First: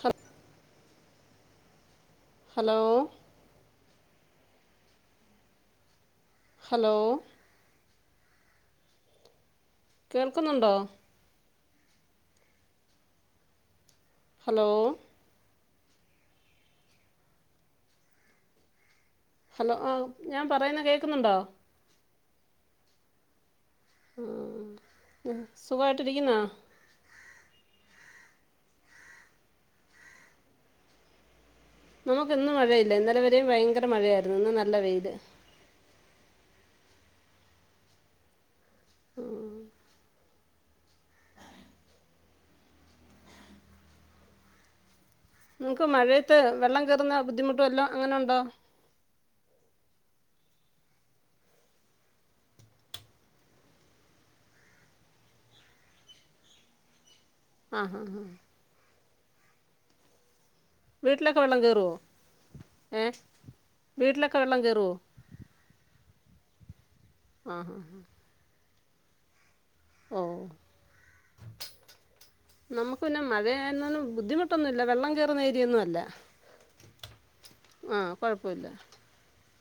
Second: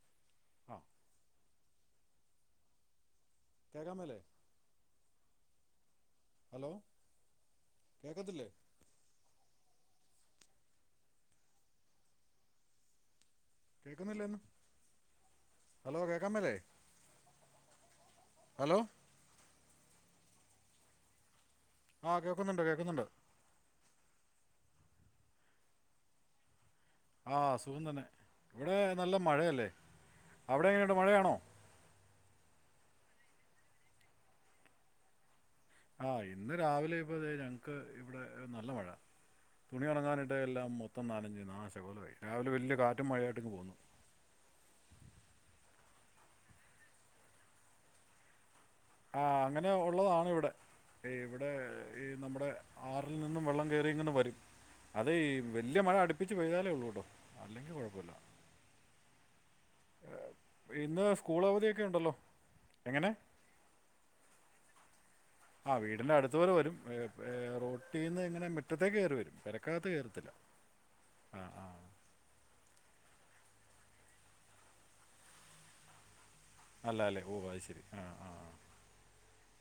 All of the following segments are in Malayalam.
ഹം ആ ഹലോ [unintelligible] ഹലോ കേക്കത്തില്ലേ കേൾക്കുന്നുണ്ടോ.. കേൾക്കുന്നില്ലേ ഒന്ന് ഹലോ.. ഹലോ കേക്കാമേലേ.. ഹലോ... ഹലോ ആഹ ഞാൻ പറയുന്ന കേൾക്കുന്നുണ്ടോ.. ആഹ് കേൾക്കുന്നുണ്ട് കേക്കുന്നുണ്ട് ഉ -സുഖായിട്ട്ി ഇരിക്കുന്നാ? ആ അ സുഖം തന്നെ ഇവിടെ നല്ല മഴയല്ലേ. അവിടെ എങ്ങനട്ട് മഴയാണോ? നമുക്ക് ഇന്നും മഴയില്ല ഇന്നലെ വരെയും ഭയങ്കര മഴയായിരുന്നു ഇന്ന് നല്ല വെയില് ആഹ് ഇന്ന് രാവിലെ [unintelligible] ഞങ്ങക്ക് ഇവിടെ നല്ല മഴ തുണി ഉറങ്ങാനായിട്ട് ഇവിടെയ എല്ലാം മൊത്തം നാലഞ്ച് നാശകോലമായി രാവിലെ വലിയ കാറ്റും മഴയായിട്ടിും പോന്നുന്നു നിങ്ങക്ക് മഴയത്ത് വെള്ളം കയറുന്ന ബുദ്ധിമുട്ടുവല്ലോ അങ്ങനെ ഉണ്ടോ? ആഹ അങ്ങനെ ഉള്ളതാണ് ഇവിടെ ഇവിടെ ഈ നമ്മുടെ ആറിൽ നിന്നും വെള്ളം കേറി ഇങ്ങനെ വരും അത് ഈ വല്യയ മഴ അടുപ്പിച്ച് പെയ്താലേ ഉള്ളൂട്ടോ ആഹ ഹഹ ഹാ [inaudible] ഇന്ന് വീട്ടിലൊക്കെ സ്കൂൾ വെള്ളം അവധിയൊക്കെ കേറുവോ ഉണ്ടല്ലോ ഏ എങ്ങനെ വീട്ടിലൊക്കെ വെള്ളം കേറുവോ ആ വീടിന്റെ അടുത്ത് വരെവരും. ആഹ ഹഹ മുറ്റത്തേക്ക് കേറി വരും പെരക്കാത്ത് കയറത്തില്ല ആ ആ നമ്മക്ക് പിന്നെ മഴയാന്നെ ബുദ്ധിമുട്ടൊന്നുമില്ല വെള്ളം കേറുന്ന ഏരിയൊന്നുമല്ല അല്ല അല്ലേ ഓ അയ്ശരി ആ ആഹ കുഴപ്പമില്ല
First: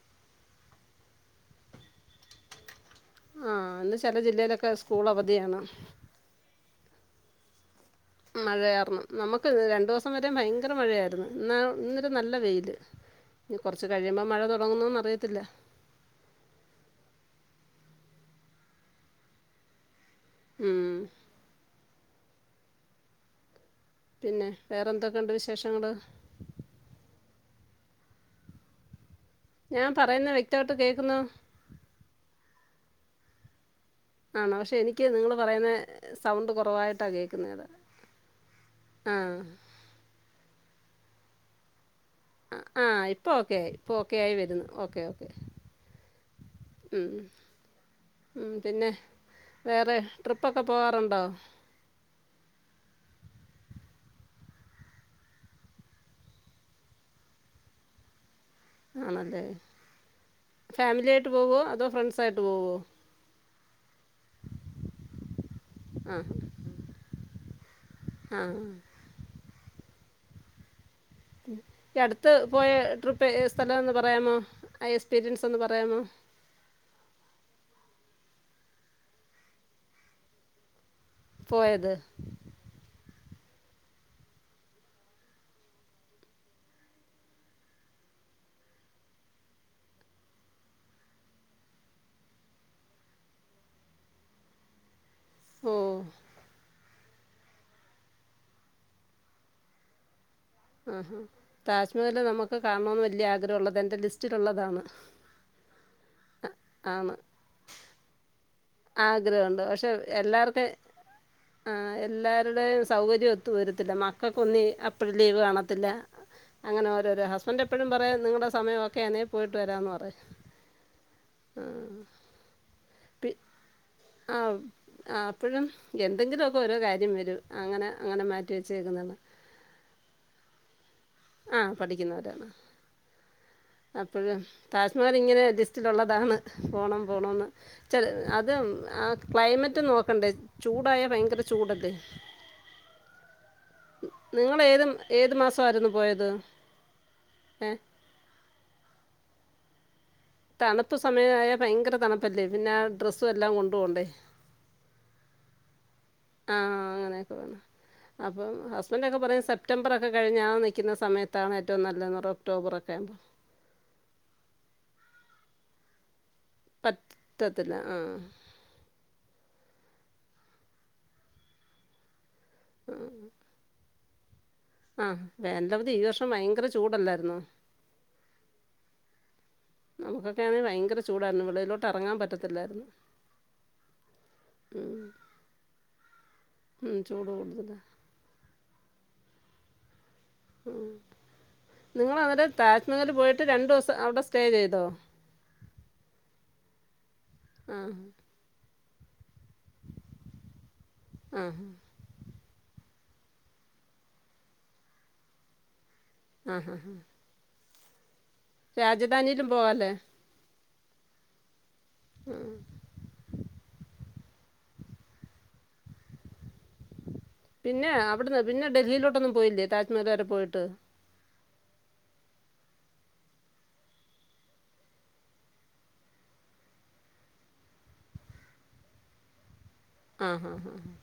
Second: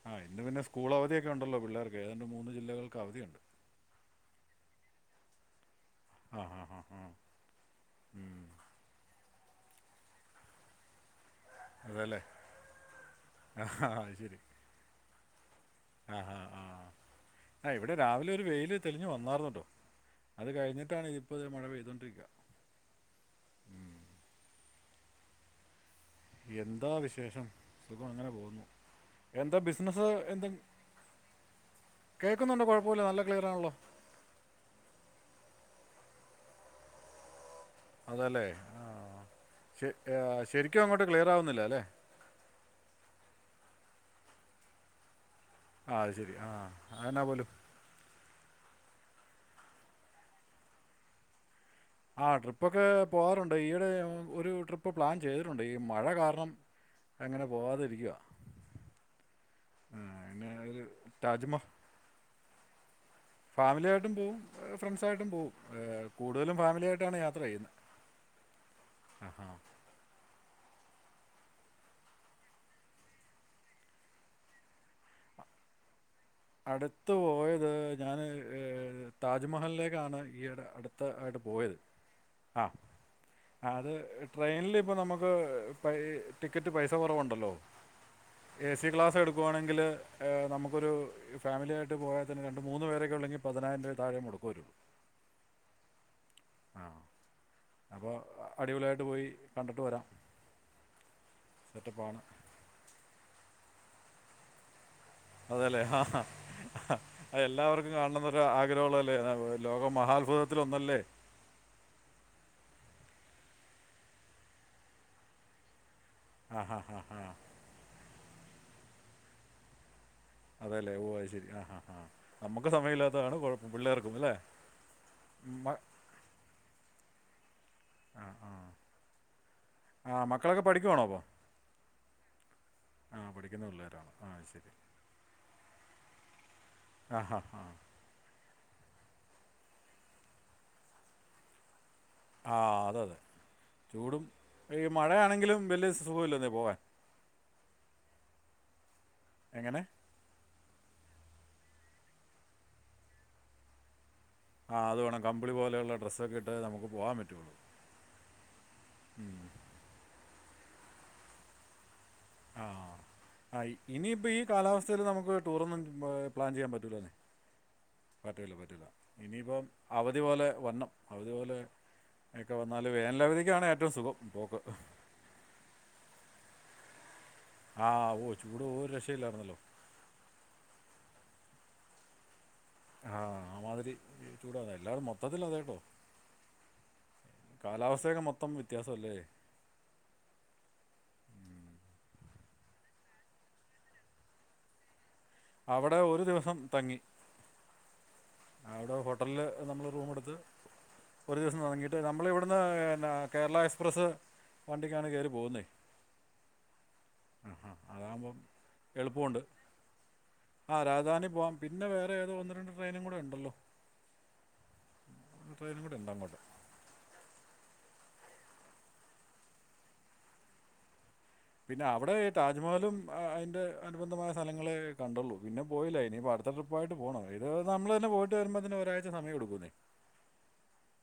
ആ ഇന്ന് പിന്ന സ്കൂളവധിയൊക്കെ ഉണ്ടല്ലോ പിള്ളേർക്ക് ഏതാണ്ട് മൂന്ന് ജില്ലകൾ ആഹ ഇന്ന് ചെല ജില്ലെലൊക്കെ സ്കൂളവധിയാണ് ആഹ ഹാ ഹാ ഹ. മഴയാർന്നു നമ്മക്ക് രണ്ടൂസം വരെ ഭയങ്കര മഴയായിരന്നു. ഇന്ന ഇന്നൊരു അതല്ലേ നല്ല വെയില് ഇനി ആ കുറച്ച് കഴിയുമ്പോൾ മഴ തുടങ്ങുന്നന്ന് അറിയത്തില്ല ആഹ ആ ആഹ് ആ ഇവിടെ രാവിലെ ഒരു വെയില് തെളിഞ്ഞു വന്നാർന്നട്ടോ അത് ഉം കഴിഞ്ഞിട്ടാണ് ദേ ഇപ്പൊരു മഴ പെയ്തോണ്ടിരിക്ക പിന്നെ വേറെന്തൊക്കുണ്ട് വിശേഷങ്ങള്? എന്താ വിശേഷം സുഖ അങ്ങനെ പോകുന്നു. എന്താ ഞാൻ ബിസിനസ്സ് പറയുന്ന എന്ത? വ്യക്തമായിട്ട് കേൾക്കുന്നോ കേക്കുന്നുണ്ട് കൊഴപ്പില്ല നല്ല ക്ലിയറാണല്ലോ ആണോ പക്ഷെ എനിക്ക് നിങ്ങള് പറയുന്ന സൗണ്ട് കുറവായിട്ടാ കേക്കുന്നത് അതല്ലേ ആ ശരിക്കു അങ്ങോട്ട് ക്ലിയർ ആവുന്നില്ല അല്ലെ. ആഹ് ഇപ്പൊ ഓക്കെയായി ഇപ്പൊ ഓക്കെയായി വരുന്നു ഓക്കെ. ഓക്കെ അയ്ശെരി ആഹ് ഉം എന്നാ പോലും. ഉം പിന്നെ ആ ട്രിപ്പൊക്കെ പോവാറുണ്ട് ഈയിടെ ഒരു ട്രിപ്പ് പ്ലാൻ ചെയ്തിട്ടുണ്ട് ഈ മഴ കാരണം അങ്ങനെ പോവാതെരിക്കുവാ ആണല്ലേ പിന്നെ ഒരു ഫാമിലിയായിട്ട് പോവോ അതോ ഫ്രണ്ട്സായിട്ട് പോവോ ഫാമിലിയാട്ട്. പോവും ഫ്രണ്ട്സായിട്ടും പോവും ആ കൂടുതലും ഫാമിലിയായിട്ടാണ് യാത്ര ചെയ്യുന്നത്. ആ ആ ഹാ ഈ അടുത്ത് പോയ ട്രിപ്പ് ഏ സ്ഥലന്ന് പറയാമോ ആ എക്സ്പീരിയൻസ് ഒന്ന് പറയാമോ അടുത്ത പോയത് ഞാന് താജ്മഹലിലേക്കാണ് ഈടെ അടു ആയിട്ട് പോയത് ആ അത് ട്രെയിനിൽ ഇപ്പ നമ്മക്ക് പെ ടിക്കറ്റ് പൈസ കുറവുണ്ടല്ലോ എ സി ക്ലാസ് എടുക്കുവാണെങ്കില് നമുക്കൊരു ഫാമിലിയായിട്ട് പോയാതന്നെ രണ്ട് മൂന്നു പേരൊക്കെ ഉള്ളെങ്കിൽ പതിനായിര രൂപ താഴെ മുടുക്കുവരുള്ളൂ ഓ അപ്പോ അടിപൊളിയായിട്ട് പോയി കണ്ടിട്ട് വരാം ആഹാ സെറ്റപ്പാണ് താജ്മഹല് നമുക്ക് കാണണോന്ന് വല്യയ ആഗ്രഹള്ള ന്റെ ലിസ്റ്റിലള്ളതാണ് അതെല്ലേ ആഹാ ഹാ ഹ എല്ലാവർക്കും കാണുന്നൊരു ആഗ്രഹല്ലേ ആഗ്രഹുണ്ട് പക്ഷെ എല്ലാർക്കും ആ എല്ലാരുടെയും സൗകര്യം ഒത്തു വരത്തില്ല മക്കക്കൊന്നു അപ്പോഴ ലീവ് കാണത്തില്ല ആ ഹാ അങ്ങനെ ഹാ ഹാ ഓരോരോ ഹസ്ബൻ്റ് എപ്പോഴും പറയും നിങ്ങളുടെ സമയ ഒക്കെയാണേൽ പോയിട്ട് വരാമന്ന് പറയും അതെല്ലേ ഓ ശരി ആ ആ ആ നമുക്ക് സമയം ഇല്ലാത്ത പി ആ അപ്പോഴും മ- എന്തെങ്കിലുക്കെ ഓരോ കാര്യം വരും അങ്ങനെ അങ്ങനെ ആ ആ മാറ്റിവെച്ചേക്കുന്നതാ ആ മക്കളൊക്കെ പഠിക്കുവാണോ അപ്പോൾ ആ പഠിക്കുന്നവരാണ് ആ പഠിക്കുന്ന പിള്ളേരാണ് ആ അപ്പോഴും ശരി താജ്മഹൽ ഇങ്ങനെ ലിസ്റ്റിലള്ളതാണ് പോണം ആ ഹാ പോണന്ന് ആ ചെ അത് ആ ക്ലൈമറ്റ് നോക്കണ്ടേ ചൂടായ ഭയങ്കര ചൂടത് ആ അത അതെ ചൂടും നിങ്ങൾ ഏത് ഏത് മഴയാണെങ്കിലും മാസമായിരുന്നു വലിയ പോയത് സുഖമില്ലന്നീ പോവാൻ ഏ എങ്ങനെ തണുപ്പ് സമയ ആയാ ഭയങ്കര തണുപ്പല്ലേ പിന്നെ ആ ഡ്രസ്സും എല്ലാം കൊണ്ടു പോണ്ടേ ആ അത് വേണം കമ്പിളി പോലെയുള്ള ഡ്രസ്സ ഒക്കെ ഇട്ട് ആ നമുക്ക് പോകാൻ അങ്ങനെയൊക്കെ പറ്റുള്ളു വേണം അപ്പം ഹസ്ബൻഡ് ഒക്കെ പറയും സെപ്റ്റംബർ ഒക്കെ കഴിഞ്ഞാൽ നിൽുന്ന സയത്താണ് ഏറ്റവും നല്ലതെന്ന് പറുന്നത് ആ ആ ഇനിയിപ്പ ഈ കാലാവസ്ഥൽ നമുക്ക് ടൂർ ഒന്നും പ്ലാൻ ചെയ്യാൻ പറ്റൂലാന്ന് പറ്റത്തില്ല ആ പറ്റല പറ്റില്ല ഇനിയിപ്പം അവധി പോലെ വരനം അവധി പോലെ ഒക്കെ വന്നാല് വേനലവധതിക്ക്ണ് ഏറ്റവും സുഖം പോക്ക് ആ വേനാലവധി ഈ വർഷം ഭയങ്കര ചൂടല്ലായിരുന്ന ആ ഓ ചൂട് ഓ രക്ഷല്ലായിരുന്നല്ലോ ചൂട് ആയിരുന്നു വെളിയിലോട്ട് ഇറങ്ങൻ പറ്റതില്ല ആ ആ മാതിരി ചൂടന്നാ ഉം. എല്ലാവരും മൊത്തത്തി അത കേട്ടോ ഉം, ചൂട് കൂടുതലാണ് കാലാവസ്ഥയൊക്കെ മൊത്തം വ്യത്യാസം അല്ലേ ഉം നിങ്ങൾ അന്നെ താജ് മഹല് പോയിട്ട് രണ്ടു ദിവസം അവിടെ സ്റ്റേ ചെയ്തോ അവിടെ ഒരു ദിവസം തങ്ങി ആ ആ അവിടെ ഹോട്ടലില് നമ്മൾ റൂം എടുത്ത് ഒരു ആ ദിവസം ത ആ ങ്ങിയിട്ട് നമ്മള ഇവിടെ ഇന്ന് എന്ന കേരള എക്സ്പ്രസ്സ് വണ്ടിക്കാണ് കയറി പോകുന്നത് ആ ഹ ഹ ആ ആ അതാകുമ്പോം രാജധാനിലും പോകലെ ആ രാജധാനി പോവാം പിന്നെ വേറെ ഏതോ ഒന്ന് രണ്ട് ട്രെയിനും കൂടെ ഉണ്ട് ട്രയിലും കൂടി ഉണ്ടാവങ്ങോട്ടെ പിന്നെ അവിടന്ന് പിന്നെ ഡൽഹിയിലോട്ടൊന്നും പോയില്ലേ താജ്മഹൽ വരെ പോയിട്ട് പിന്നെ അവിടെ താജ്മഹലും അതിന്റെ അനുബന്ധമായ സ്ഥലങ്ങളെ കണ്ടുള്ളു പിന്നെ പോയില്ല ഇനി പ അത്രട്രിപ്പായിട്ട് പോണം ഇത് നമ്മൾ തന്നെ പോയിട്ട് വരുമ്പോന്ന ഒരാഴ്ച സമയ എടുക്കുന്നേ ആ ഹ ഹ ഹ ഹ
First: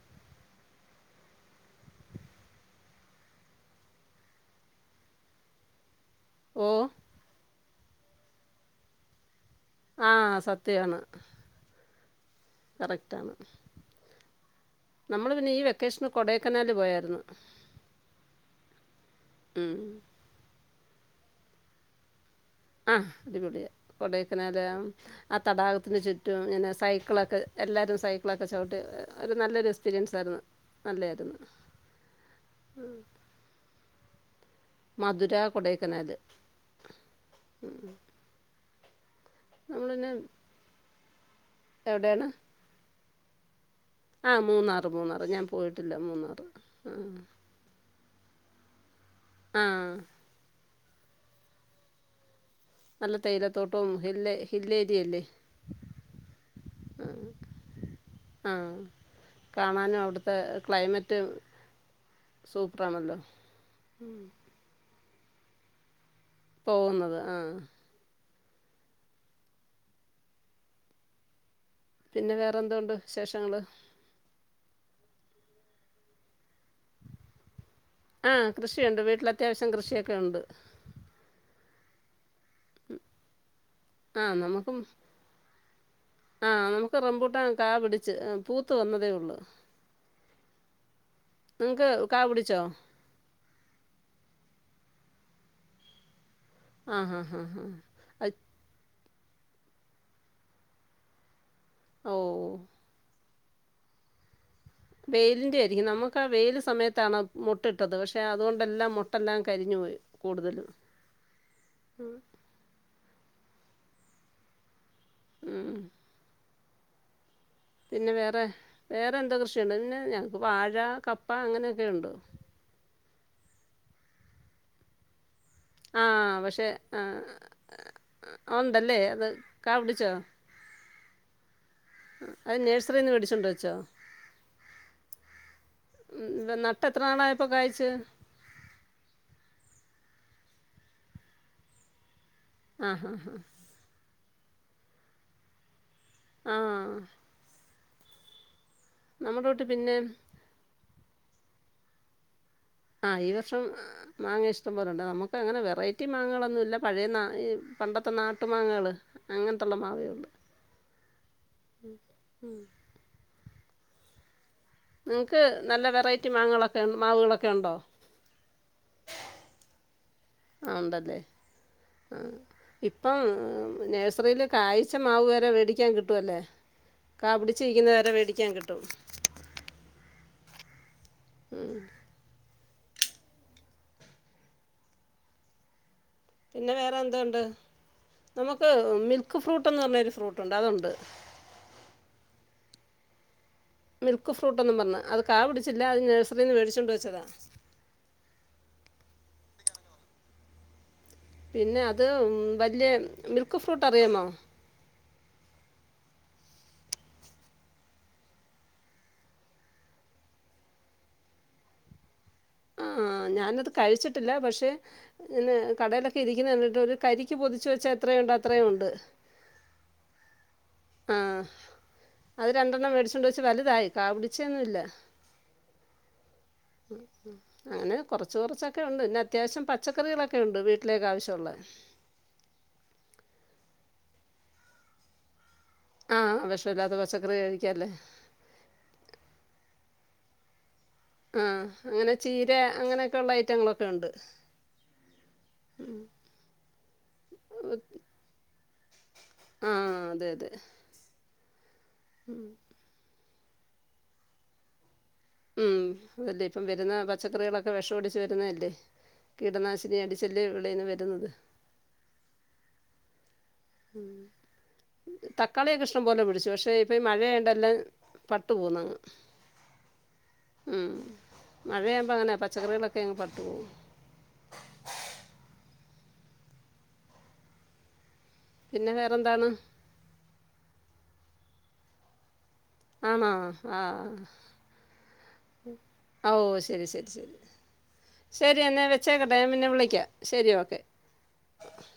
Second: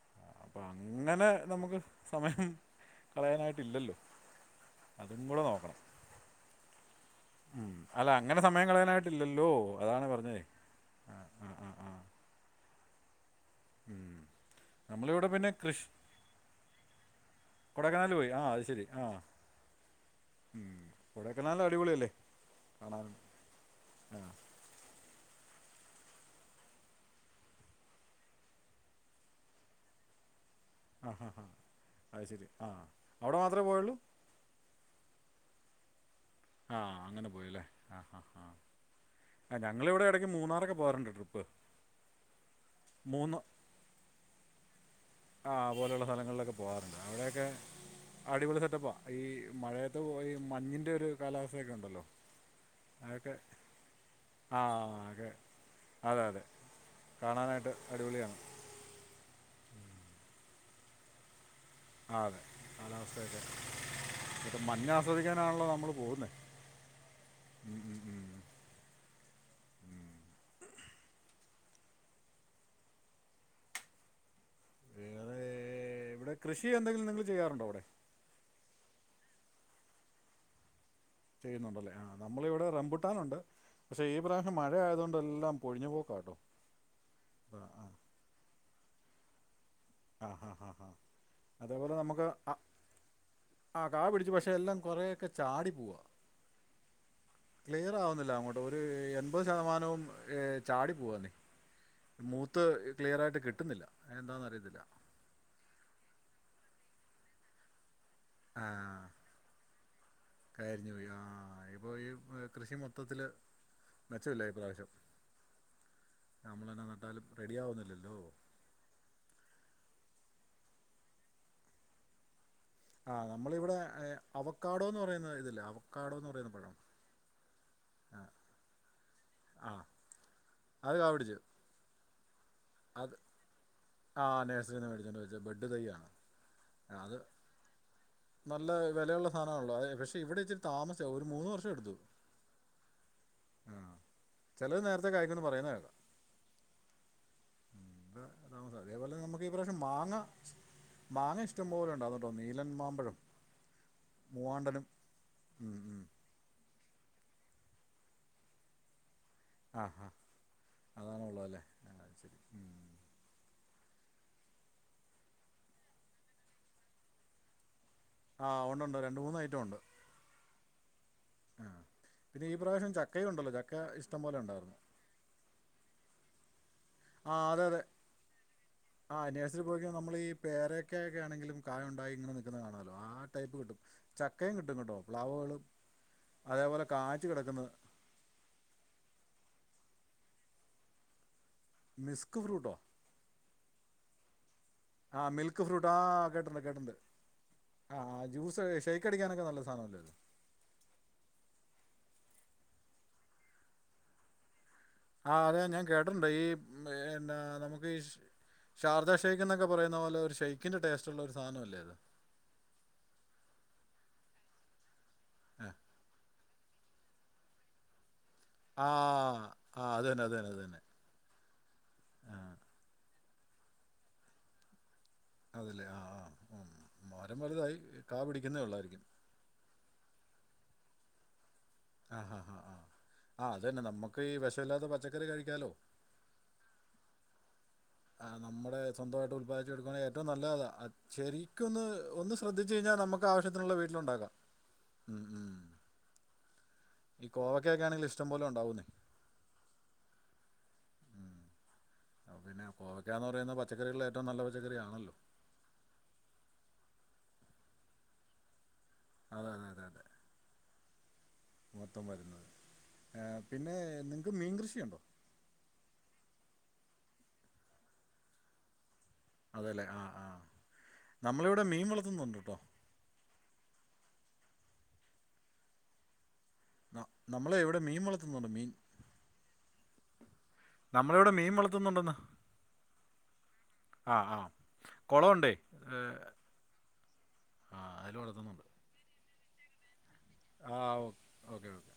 അപ്പൊ അങ്ങനെ നമുക്ക് സമയം കളയാനായിട്ട്ല്ലല്ലോ അതും കൂടെ നോക്കണം ഓ ഉം അല്ല അങ്ങനെ സമയം കളയാനായിട്ടില്ലല്ലോ. അതാണ് ആ പറഞ്ഞതേ സത്യാണ്. ആ ആ ആ ആ കറക്റ്റണ് ഉം. നമ്മളിവിടെ നമ്മള് പിന്നെ ഈ കൃഷി വെക്കേഷന് കൊടൈക്കനാല് പോയായിരുന്നു കൊടൈക്കനാൽ പോയി ആ ശരി ആ ഉം കൊടക്കനാല് അടിപൊളിഅല്ലെ അ അടിപൊളിയ കൊടക്കനാല ആ തടാകത്തിനു ചുറ്റും ഇങ്ങനെ സൈക്കിളൊക്കെ എല്ലാരും സൈക്കിളൊക്കെ ചവിട്ടി ഒരു നല്ലൊരു എക്സ്പീരിയൻസ് ആര്ന്നു. അ ഹ ഹാ അഹ് ശരി ആ അവ്ടെ മാത്രപോയൊള്ളു മധുര കൊടൈക്കനാല് ആ അങ്ങനെ പോയില്ലെ ആ ഹ ഹ ഞങ്ങളിവിടെ ഇടയ്ക്ക് മൂന്നാറൊക്കെ പോവാറ്ണ്ട് ട്രിപ്പ് എവിടെണ് മൂന്ന് ആ മൂന്നാറ് മൂന്നാറ് ഞാൻ ആ പോയിട്ടില്ല പോലെയുള്ള മൂന്നാറ് സ്ഥലങ്ങളിലൊക്കെ ആ പോകാറുണ്ട് അവിടെയൊക്കെ അടിപൊളി സെറ്റപ്പാ ഈ ആ മഴയത്ത് പോയി ഈ മഞ്ഞിന്റെ ഒരു കാലാവസ്ഥൊക്കെണ്ടല്ലോ നല്ല അഅക്കെ തേയിലത്തോട്ടവും ഹിൽ ആ ഹിൽ ഏരിയ അല്ലേ അതെ അതെ അതെ കാണാനായിട്ട് അടിപൊളിയാണ്. ആ കാണാനും അവ്ട്ത്തെ ക്ലൈമറ്റ് ആ അതെ സൂപ്പറാണല്ലോ കാലാവസ്ഥയൊക്കെ ഇപ്പ മഞ്ഞ ആസ്വദിക്കാനാണല്ലോ നമ്മള് പോകുന്നേ പോകുന്നത് ആ പിന്നെ വേറെന്തോണ്ട് വിശേഷങ്ങള് വേറേ ഇവടെ കൃഷി എന്തെങ്കിലും നിങ്ങൾ ചെയ്യാറുണ്ടോ ഇവടെ ആ കൃഷിയുണ്ട് വീട്ടിൽ അത്യാവശ്യം കൃഷിയൊക്കെ ഉണ്ട്. പിന്നെ ഉണ്ടല്ലേ ആ നമ്മള്ഇവിടെ റംബുട്ടാനുണ്ട് പക്ഷേ ഈ ആ പ്രാവശ്യം മഴ നമുക്കും ആയതുകൊണ്ട് എല്ലാം പൊഴിഞ്ഞു പോക്കാട്ടോ ആ നമുക്ക് റംമ്പൂട്ടാ ആ ആ കാപിടിച്ച് പൂ ത്ത് വന്നതേഒള്ളു ആ ആ ആ ആ അതുപോലെ കാ നമുക്ക് അ പിടിച്ചോ ആ കാപിടിച്ചു പക്ഷെ എല്ലാം കൊറേഒക്കെ ചാടി പോവാ ആഹാ ക്ലിയർ ആവുന്നില്ല അങ്ങോട്ട് ഒരു എൺപത് ശതമാനവും ചാടി പോവാനി ഓ മൂത്ത് ക്ലിയർആയിട്ട് കിട്ടുന്നില്ല അത്എന്താന്ന് അറിയത്തില്ല. വെയിലിന്റെ ആയിരിക്കും നമുക്ക് ആ വെയില് സമയത്താണ് മുട്ട്ഇട്ടത് പക്ഷെ ക്ഷെ ആ അതുകൊണ്ടെല്ലാം മുട്ടെല്ലാം കരിഞ്ഞുപോയി കൂടുതല് ഇപ്പൊ ഈ കൃഷി മൊത്തത്തില് മെച്ചമില്ല ഈപ്രാവശ്യം ഉം നമ്മള്ന്നെനട്ടാലും പിന്നെ വേറെ വേറെ എന്തോ കൃഷിയുണ്ട് പിന്നെ ഞങ്ങക്ക് വാഴ കപ്പ അങ്ങനെയൊക്കെയുണ്ട്. ആ നമ്മളിവിടെ അവക്കാടോന്ന് പറയുന്ന ഇതില്ലേ ആ പക്ഷെ ആ ഒണ്ടല്ലേ അത് കാപിടിച്ചോ ഇല്ല അഅ് നഴ്സറിന്ന് വേടിച്ചോണ്ട് വെച്ചോ ആ നഴ്സറിന്ന് മേടിച്ചോണ്ട് വെച്ച ബെഡ്തൈയ ഉം, ഇത് നട്ട് എത്ര അത് നാളായപ്പോൾ കായ്ച്ച് നല്ല വെലയുള്ള സാനാണല്ലോ കൃഷി ഇവിടെ ഇച്ചിരി താമസ്ച്ച ഒരു മൂന്നു വർഷം എടുത്തു. ആ ഹാ ഹാ ചെലത് നേരത്തെ കായി്ക്കുന്ന് പറയ്ണകേൾക്കാം. ആ ഉമ്പ നമ്മുടോട്ട് പിന്നേം മാങ്ങ ഇഷ്ട പോലെ ഉണ്ടാ അതോണ്ട് ഒന്നി ആ ഈ വർഷം മാങ്ങ ഇഷ്ടം മൂവാണ്ടനും പോലെണ്ട് നമുക്ക് അങ്ങനെ ഉം ഉം വെറൈറ്റി മാങ്ങളൊന്നും ഇല്ല പഴയ നാ ഈ പണ്ടത്തെ നാട്ടുമാങ്ങേള് ഹ ഹ അതാണ് ഉള്ളത്അല്ലേ ആ ശരി ഉ നിങ്ങക്ക് നല്ല വെറൈറ്റി മാങ്ങകൾ മാവുകളൊഒക്കെ ഉണ്ടോ ആഹ ഉണ്ടണ്ട് രണ്ട് മൂന്ന് ഐറ്റം ഉണ്ട് ആ ഉണ്ടല്ലേ ആ ആ പിന്നെ ഈ പ്രാവശ്യം ഇപ്പം ചക്കയും ഉണ്ടല്ലോ ചക്ക ഇഷ്ടം പോലെ നഴ്സറിൽ ഉണ്ടായിരുന്നു കായ്ച മാവ് വരെ മേടിക്കാൻ കിട്ടും കിട്ടല്ലേ കാ ആ അതെ അതെ പിടിച്ചരിക്കുന്ന വരെ മേടിക്കാൻ കിട്ടും പേരൊക്കെ ആണെങ്കിലും കായ ഉണ്ടായി ഇങ്ങനെ നിൽകുന്നത് കാണാ ആ ടൈപ്പ് കിട്ടും ചക്കയും കിട്ടും കേട്ടോ പ്ലവുകളും പിന്നെ വേറെ എന്തണ്ട് നമുക്ക് മിൽക്ക് മിൽക്ക് ഫ്രൂട്ട്ന്ന് പറഞ്ഞൊരു ഫ്രൂട്ട് ഉണ്ട് അതുണ്ട് മസ്ക് ഫ്രുട്ടൊ മിൽക്ക് ഫ്രൂട്ട് എന്നും പറഞ്ഞഞ് അത് മിൽക്ക് കാപിടിച്ചില്ല അത് നഴ്സറിയിൽന്ന് കേട്ടിട്ടുണ്ട് വോടിച്ചൊണ്ട് കേട്ടിട്ടുണ്ട് വെച്ചതാ ആഹ ആ ജ്യൂസ് ഷെയ്ക്ക് അടിക്കാനൊക്കെ നല്ല സാധനല്ലോത് പിന്നെ അത് വലിയ മിൽക്ക് ഫ്രൂട്ട് അറിയാമോ ആഹ അതെ ഞാൻ കേട്ടിട്ടുണ്ട് ഈ നമുക്ക് ഇഷ് ഷാർജ ഷെയ്ക്ക് എന്നൊക്കെ പറയുന്ന പോലെ ഒരു ഷെയ്ക്കിന്റെ ടേസ്റ്റ് ഉള്ള ഒരു സാധനം അല്ലേ അത് ആ ഞാനത് കഴിച്ചിട്ടില്ല പക്ഷെ ഇങ്ങനെ ഏഹ് കടയിലൊക്കെ ഇരി രിക്കുന്ന കണ്ടിട്ട് ഒരു കരിക്ക് പൊതിച്ച വെച്ചാ എത്രയ ഉണ്ട [unintelligible] അത്രയും ഉണ്ട് ആഹ് ആഹ് അത് തന്നെ അത് തന്നെ അത് തന്നെ ആ അത് രണ്ടെണ്ണം വേടിച്ചു കൊണ്ട്‌ വെച്ചുവലുതായി കാപിടിച്ചൊന്നും ഇല്ല അതല്ലേ ആഹ ആഹ് ഉ അങ്ങനെ കൊറച്ച് കുറച്ചൊക്കെ ഉണ്ട് പിന്നെ അത്യാവശ്യം പച്ചക്കറികളൊക്കെ ഉണ്ട് വീട്ടിലേക്ക് ആവശ്യമുള്ള ആഹ് ആ ആ ആഹ ആ അതന്നെ നമുക്ക് ഈ വിഷല്ലാത്ത പച്ചക്കറി കഴിക്കാലോ ആ വിഷമില്ലാത്ത പച്ചക്കറി കഴിക്കല്ലേ അ ഏറ്റവും നല്ലാതാ ശരിക്കൊന്ന് അങ്ങനെ ഒന്ന് ചീര ശ്രദ്ധിച്ച്കഴിഞ്ഞാൽ നമുക്ക് അങ്ങനെയൊക്കെയുള്ള ആവശ്യത്തിനുള്ള ഐറ്റങ്ങളൊക്കെ ഉണ്ട് വീട്ടിലുണ്ടാക്കാം ഉം ഉം ഈ കോവക്കാണെങ്കിൽ ഇഷ്ടം പോലെ ഉണ്ടാവുന്നേ ആഹ അതെ അതെ ഉം ആ, ഉ പിന്നെ കോവയ്ക്ക എന്ന് പറയുന്ന പച്ചക്കറികളില് ഏറ്റവും നല്ല പച്ചക്കറിയണല്ലോ ഉം അതല്ലേ ഇപ്പം വരുന്ന പച്ചക്കറികളൊക്കെ വിഷം ഓടിച്ച് വരുന്നതല്ലേ അതെ അതെ അതെ കീടനാശിനി അതെ അടിച്ചല്ലേ വെളിയിന്ന് വരുന്നത് മൊത്തം വരുന്നത് പിന്നെ ഉ നിങ്ങൾക്ക് മീൻ കൃഷിയുണ്ടോ തക്കാളിയ ഇഷ്ടം പോലെ പിടി പിടിച്ചു പക്ഷേ ഇപ്പം ഈ മഴയാണ്ടോ എല്ലാം പട്ടു പോകുന്നങ്ങ് അതെല്ലേ ആ ആ ഉ നമ്മളിവിടെ മീൻ മഴയ്യുമ്പോം അങ്ങനെ വളർത്തുന്നുണ്ട് കേട്ടോ പച്ചക്കറികളൊക്കെ അങ് പ [inaudible] നമ്മള് എവിടെ മീൻവള പിന്നെ വേറെ എന്താണ്? നമ്മള് ഇവിടെ മീൻ വളർത്തുന്നുണ്ടന്ന് ആണ ആഹ കുളമുണ്ടേ ഏ, ഓ ശരി ശരി ശരി ആ അതിൽ ശരി വളർത്തുന്നുണ്ട് എന്നെ വെച്ച പിന്നെ വിളിക്ക ശരി ആ ഓക്കെ ഓക്കെ ഓക്കെ